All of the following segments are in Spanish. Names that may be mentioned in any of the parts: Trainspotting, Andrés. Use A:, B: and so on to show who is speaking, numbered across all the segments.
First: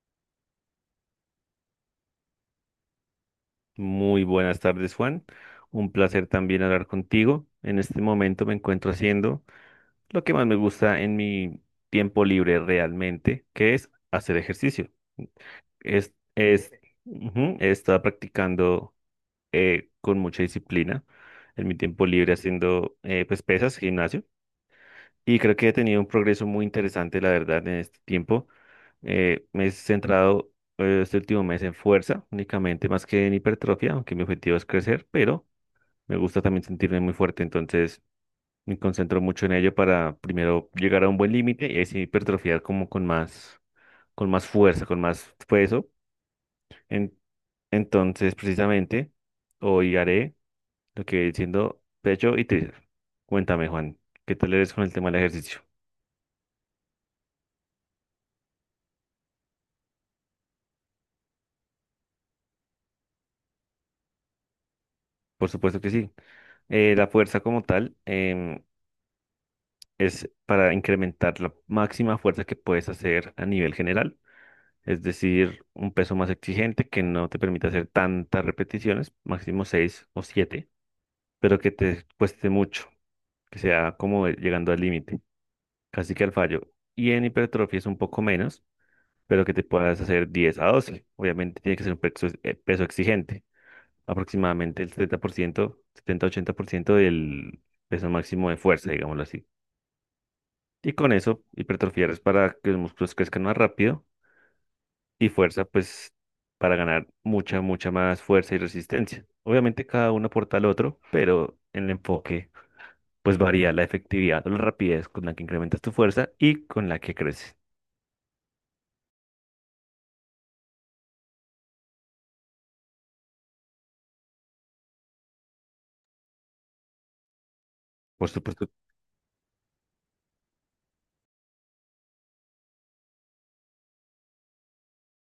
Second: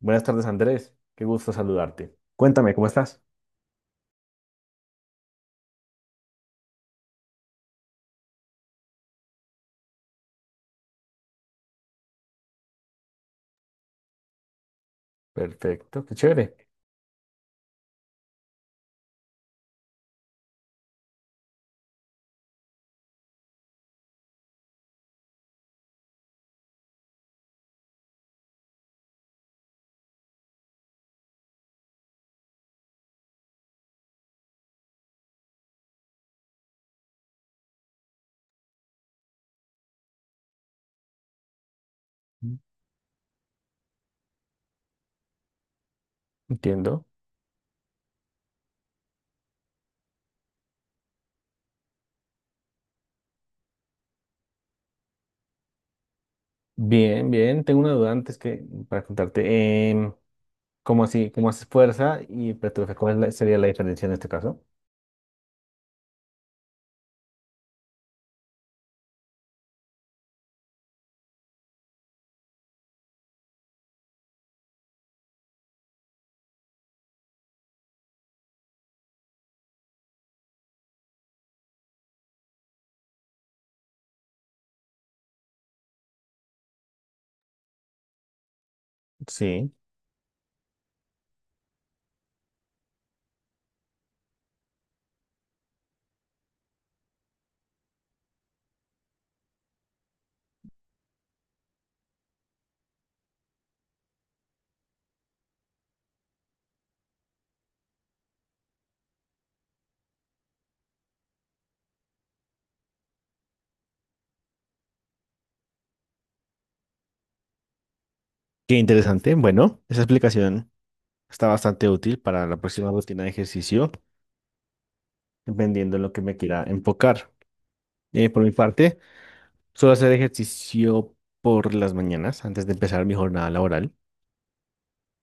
A: Buenas tardes, Andrés. Qué gusto saludarte. Cuéntame, ¿cómo estás?
B: Muy buenas tardes, Juan. Un placer también hablar contigo. En este momento me encuentro haciendo lo que más me gusta en mi tiempo libre realmente, que es hacer ejercicio.
A: Perfecto, qué
B: Es,
A: chévere.
B: es, ujú, he estado practicando con mucha disciplina en mi tiempo libre haciendo pues pesas, gimnasio. Y creo que he tenido un progreso muy interesante, la verdad, en este tiempo. Me he centrado este último mes en fuerza únicamente, más que en hipertrofia, aunque mi objetivo es crecer, pero... Me gusta también sentirme muy fuerte, entonces me concentro mucho en ello para primero llegar a un buen límite y así hipertrofiar como con más fuerza, con más peso.
A: Entiendo.
B: En- entonces, precisamente, hoy haré lo que viene siendo pecho y tríceps. Cuéntame, Juan, ¿qué tal eres con el tema del ejercicio?
A: Bien, bien. Tengo una duda antes que para contarte. ¿Cómo así? ¿Cómo haces fuerza y hipertrofia? ¿Sería la diferencia en este caso?
B: Por supuesto que sí. La fuerza como tal es para incrementar la máxima fuerza que puedes hacer a nivel general, es decir, un peso más exigente que no te permite hacer tantas repeticiones, máximo 6 o 7, pero que te cueste mucho, que sea como llegando al límite, casi que al fallo. Y en hipertrofia es un poco menos, pero que te
A: Sí,
B: puedas hacer 10 a 12. Obviamente tiene que ser un peso, peso exigente, aproximadamente el setenta por ciento, 80% del peso máximo de fuerza, digámoslo así. Y con eso, hipertrofiar es para que los músculos crezcan más rápido, y fuerza, pues para ganar mucha, mucha más fuerza y resistencia. Obviamente cada uno aporta al otro, pero en el enfoque pues varía la efectividad o la rapidez con la que incrementas tu fuerza y con la que creces.
A: qué interesante. Bueno, esa explicación está bastante útil para la próxima rutina de ejercicio, dependiendo de lo que me quiera enfocar.
B: Por
A: Por mi
B: supuesto,
A: parte, suelo hacer ejercicio por las mañanas antes de empezar mi jornada laboral.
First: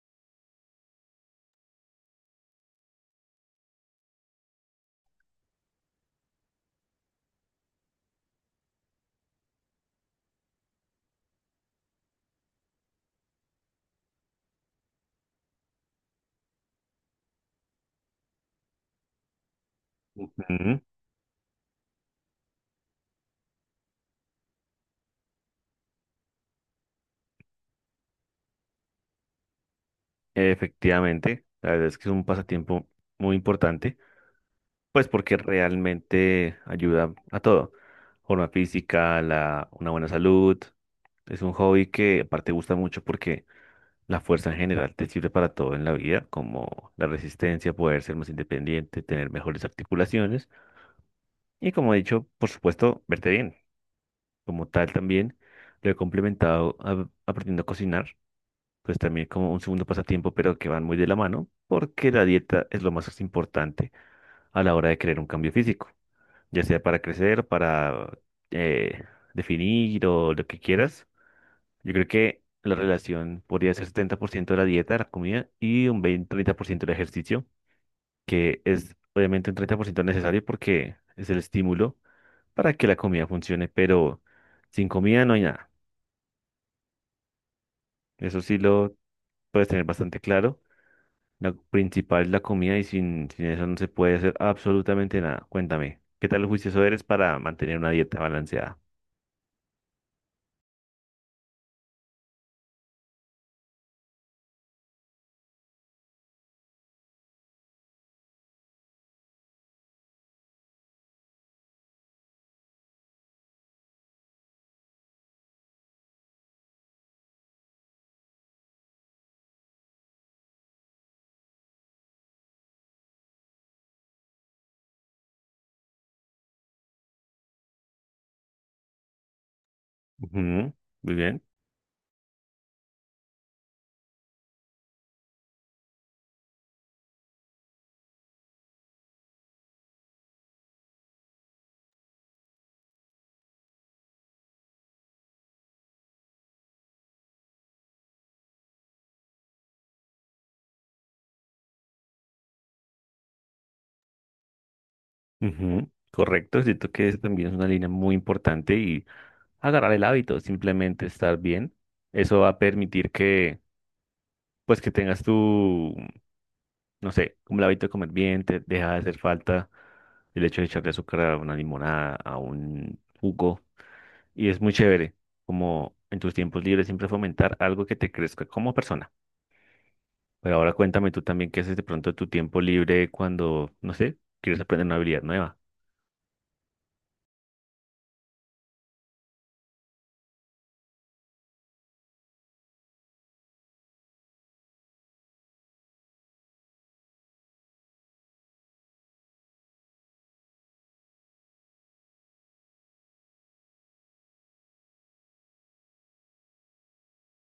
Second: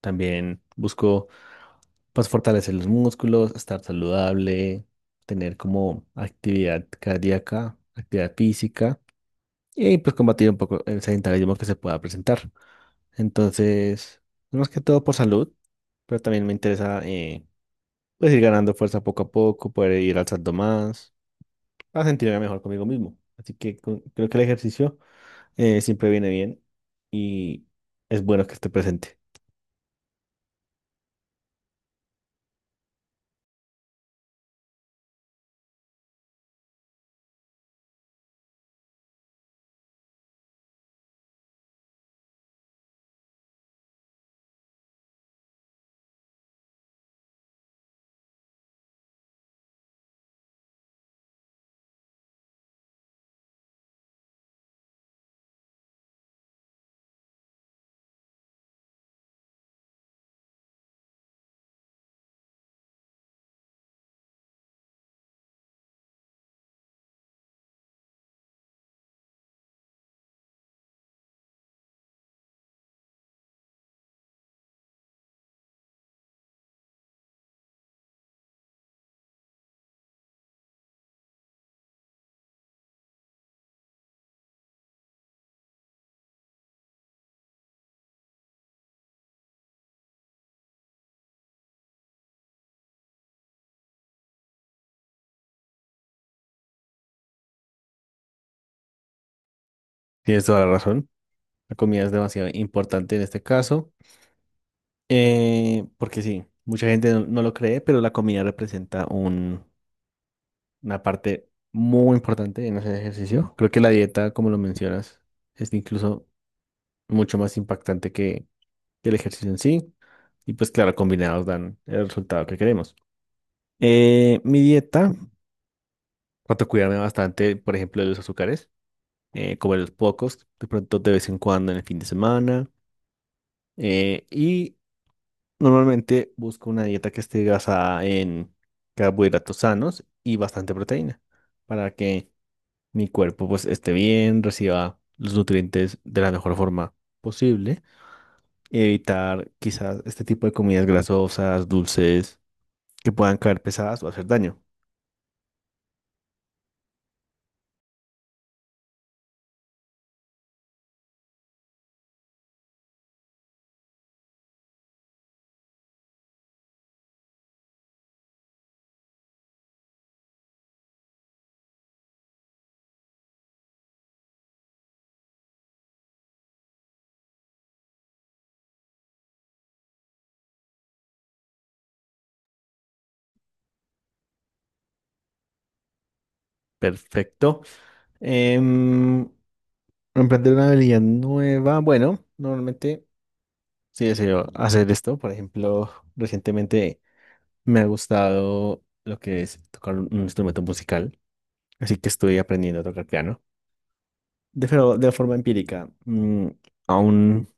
A: También busco pues fortalecer los músculos, estar saludable, tener como actividad cardíaca, actividad física y pues combatir un poco el sedentarismo que se pueda presentar. Entonces, más que todo por salud, pero también me interesa pues ir ganando fuerza poco a poco, poder ir alzando
B: ujú,
A: más, para sentirme mejor conmigo mismo. Así que creo que el ejercicio siempre viene bien y es bueno que esté presente.
B: efectivamente, la verdad es que es un pasatiempo muy importante, pues porque realmente ayuda a todo. Forma física, la, una buena salud. Es un hobby que aparte gusta mucho porque la fuerza en general te sirve para todo en la vida, como la resistencia, poder ser más independiente, tener mejores articulaciones y, como he dicho, por supuesto, verte bien. Como tal, también lo he complementado aprendiendo a cocinar, pues también como un segundo pasatiempo, pero que van muy de la mano, porque la dieta es lo más importante a la hora de crear un cambio físico, ya sea para crecer, para eh, definir o lo que quieras. Yo creo que la relación podría ser 70% de la dieta, la comida, y un 20, 30% del ejercicio, que es obviamente un 30% necesario porque es el estímulo para que la comida funcione, pero sin comida no hay nada. Eso sí lo puedes tener bastante claro. Lo principal es la comida y sin eso no se puede hacer absolutamente nada. Cuéntame, ¿qué tal juicioso eres para mantener una dieta balanceada?
A: Tienes toda la razón. La comida es demasiado importante en este caso. Porque sí, mucha gente no lo cree, pero la comida representa una parte muy importante en hacer ejercicio. Creo que la dieta, como lo mencionas, es incluso mucho más impactante que el ejercicio en sí. Y pues claro, combinados dan el resultado que queremos. Mi dieta, trato de cuidarme bastante, por ejemplo, de los azúcares, comer los pocos, de
B: Ujú,
A: pronto de
B: muy
A: vez en
B: bien.
A: cuando en el fin de semana. eh, y Normalmente busco una dieta que esté basada en carbohidratos sanos y bastante proteína para que mi cuerpo pues esté bien, reciba los nutrientes de la mejor forma posible y evitar quizás este tipo de comidas grasosas, dulces, que puedan caer pesadas o hacer daño.
B: Ujú, correcto, siento que eso también es una línea muy importante y agarrar el hábito, simplemente estar bien. Eso va a permitir que, pues, que tengas tu, no sé, como el hábito de comer bien, te deja de hacer falta el hecho de echarle azúcar a una limonada, a un jugo. Y es muy chévere, como en tus tiempos libres, siempre fomentar algo que te crezca como persona. Pero ahora cuéntame tú también qué haces de pronto de tu tiempo libre cuando, no sé, quieres aprender una habilidad nueva.
A: Perfecto. Em, Emprender una habilidad nueva. Bueno, normalmente sí deseo hacer esto. Por ejemplo, recientemente me ha gustado lo que es tocar un instrumento musical, así que estoy aprendiendo a tocar piano. Pero de forma empírica. Aún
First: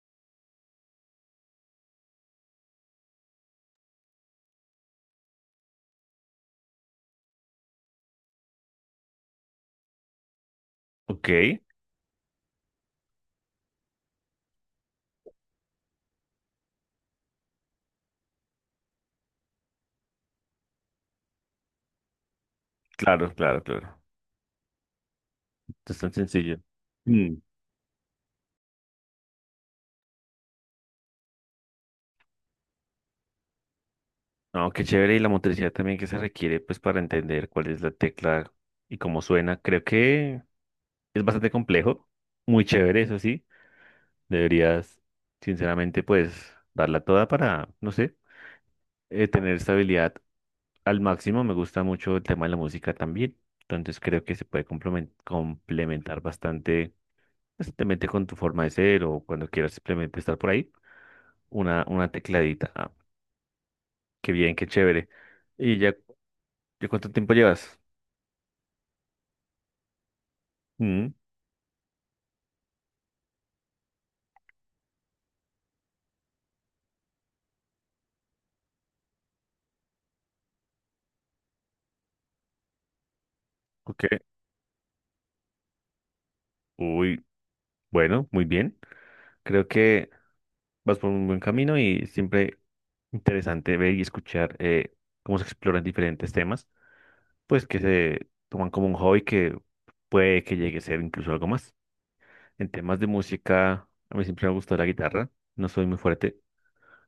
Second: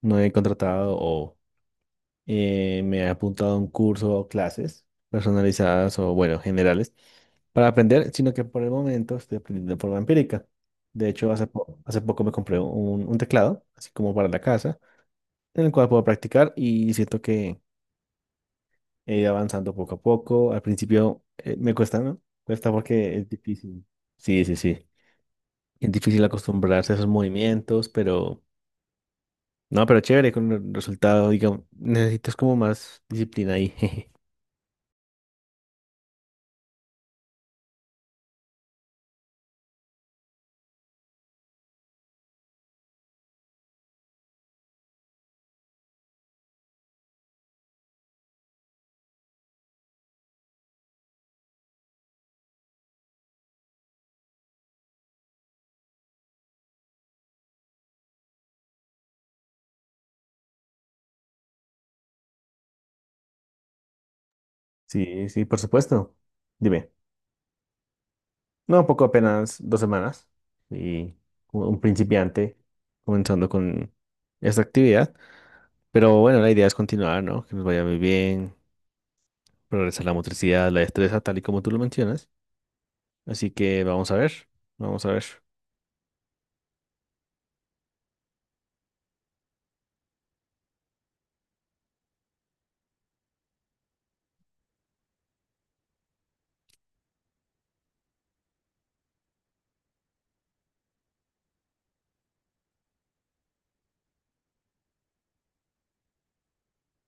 A: no he contratado o me he apuntado a un curso o clases personalizadas o, bueno, generales para aprender, sino que por el momento estoy aprendiendo de forma empírica. De
B: Ok,
A: hecho, hace poco me compré un teclado, así como para la casa, en el cual puedo practicar y siento que he ido avanzando poco a poco. Al principio me cuesta, ¿no? Cuesta porque es
B: claro, claro,
A: difícil.
B: claro.
A: Sí, sí, sí. Es
B: Es tan
A: difícil
B: sencillo.
A: acostumbrarse a esos movimientos, pero... No, pero chévere con el resultado, digamos. Necesitas como más disciplina ahí. Jeje.
B: No, qué chévere, y la motricidad también que se requiere pues para entender cuál es la tecla y cómo suena. Creo que es bastante complejo, muy chévere, eso sí. Deberías, sinceramente, pues darla toda para, no sé, tener estabilidad al máximo. Me gusta mucho el tema de la música también, entonces creo que se puede complementar bastante, pues, simplemente con tu forma de ser o cuando quieras simplemente estar por ahí, una tecladita. Ah, qué bien, qué chévere.
A: Sí, sí, por
B: ¿Y ya,
A: supuesto.
B: ya
A: Dime.
B: cuánto tiempo llevas?
A: No, poco, apenas dos semanas.
B: Mm.
A: Y como un principiante comenzando con esta actividad. Pero bueno, la idea es continuar, ¿no? Que nos vaya muy bien, progresar la motricidad, la destreza, tal y como tú lo mencionas. Así que
B: Ok.
A: vamos a ver, vamos a ver.
B: Uy, bueno, muy bien. Creo que vas por un buen camino y siempre interesante ver y escuchar cómo se exploran diferentes temas, pues que se toman como un hobby que puede que llegue a ser incluso algo más. En temas de música, a mí siempre me gustó la guitarra. No soy muy fuerte,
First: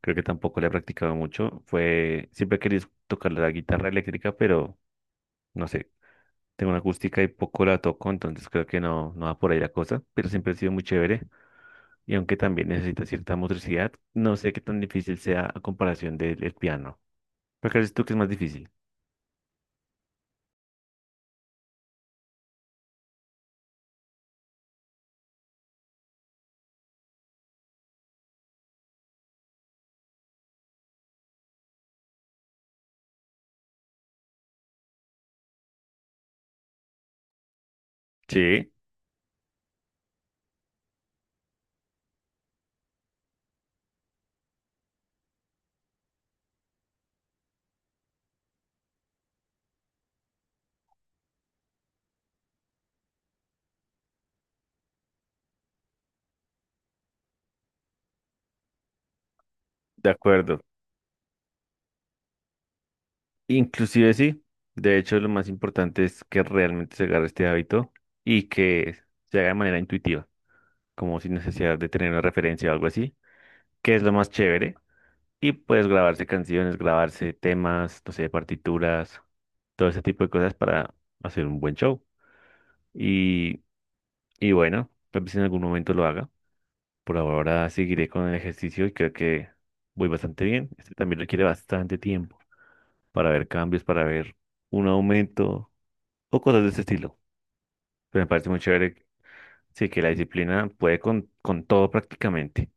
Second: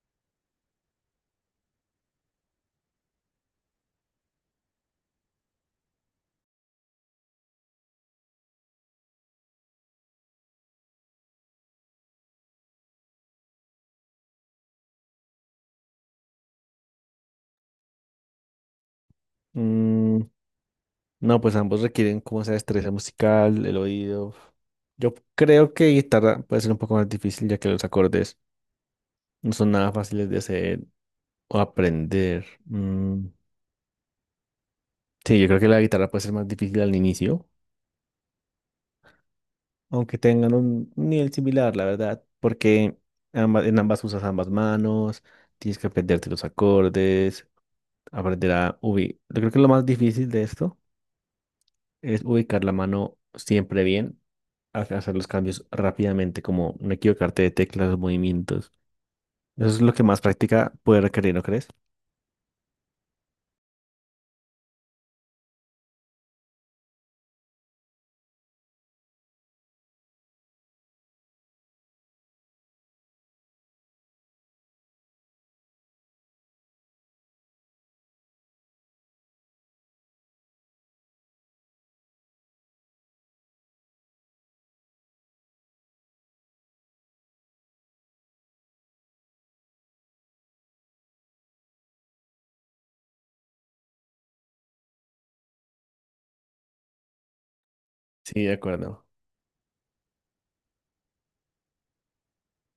B: creo que tampoco la he practicado mucho. Siempre he querido tocar la guitarra eléctrica, pero no sé. Tengo una acústica y poco la toco, entonces creo que no, no va por ahí la cosa, pero siempre ha sido muy chévere. Y aunque también necesita cierta motricidad, no sé qué tan difícil sea a comparación del el piano. ¿Por qué crees tú que es más difícil?
A: Mm, no, pues ambos requieren como esa destreza musical, el oído. Yo creo que guitarra puede ser un poco más difícil ya que los acordes no son nada fáciles de hacer o aprender. Mm, sí, yo creo que la guitarra puede ser más difícil al inicio,
B: Sí,
A: aunque tengan un nivel similar, la verdad, porque ambas, en ambas usas ambas manos, tienes que aprenderte los acordes, aprender a ubicar. Yo creo que lo más difícil de esto es ubicar la mano siempre bien, hacer los cambios rápidamente, como no equivocarte de teclas, movimientos. Eso es lo que
B: de
A: más
B: acuerdo.
A: práctica puede requerir, ¿no crees?
B: Inclusive sí, de hecho lo más importante es que realmente se agarre este hábito y que se haga de manera intuitiva, como sin necesidad de tener una referencia o algo así, que es lo más chévere. Y puedes grabarse canciones, grabarse temas, no sé, partituras, todo ese tipo de cosas para hacer un buen show. Y, y bueno, tal vez en algún momento lo haga. Por ahora seguiré con el ejercicio y creo que voy bastante bien. Este también requiere bastante tiempo para ver cambios, para ver un aumento o cosas de ese estilo. Pero me
A: Sí,
B: parece
A: de
B: muy chévere,
A: acuerdo.
B: sí, que la disciplina puede con todo prácticamente.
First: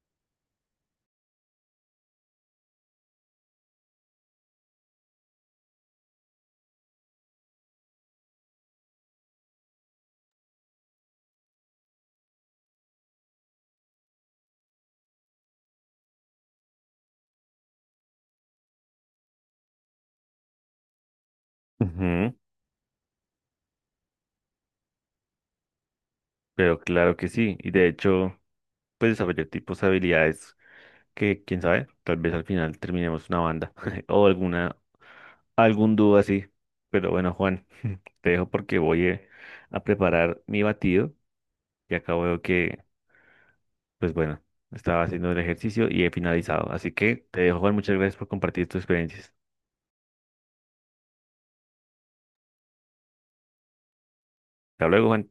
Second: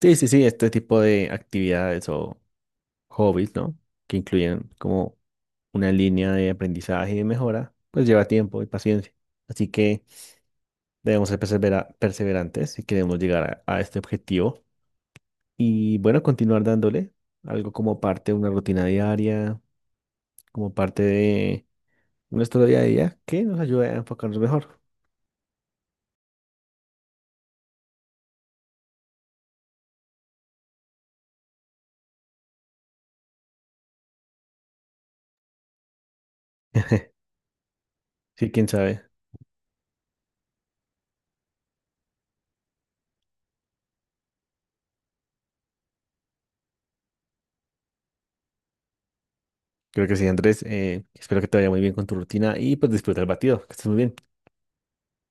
A: Sí, sí, sí, este tipo de actividades o hobbies, ¿no? Que incluyen como una línea de aprendizaje y de mejora, pues lleva tiempo y paciencia. Así que debemos ser perseverantes si queremos llegar a este objetivo. Y bueno, continuar dándole algo como parte de una rutina diaria, como parte
B: Ujú,
A: nuestra día a día que nos ayude a enfocarnos mejor.
B: pero claro que sí, y de hecho, pues desarrollar tipos de habilidades que, quién sabe, tal vez al final terminemos una banda o alguna, algún dúo así. Pero bueno, Juan, te dejo
A: Sí, quién
B: porque voy
A: sabe.
B: a preparar mi batido y acabo de que... Pues bueno, estaba haciendo el ejercicio y he finalizado. Así que te dejo, Juan, muchas gracias por compartir tus experiencias.
A: Creo que sí, Andrés. Espero que te vaya muy bien con tu rutina y pues disfruta el batido. Que estés muy bien.
B: Hasta luego, Juan.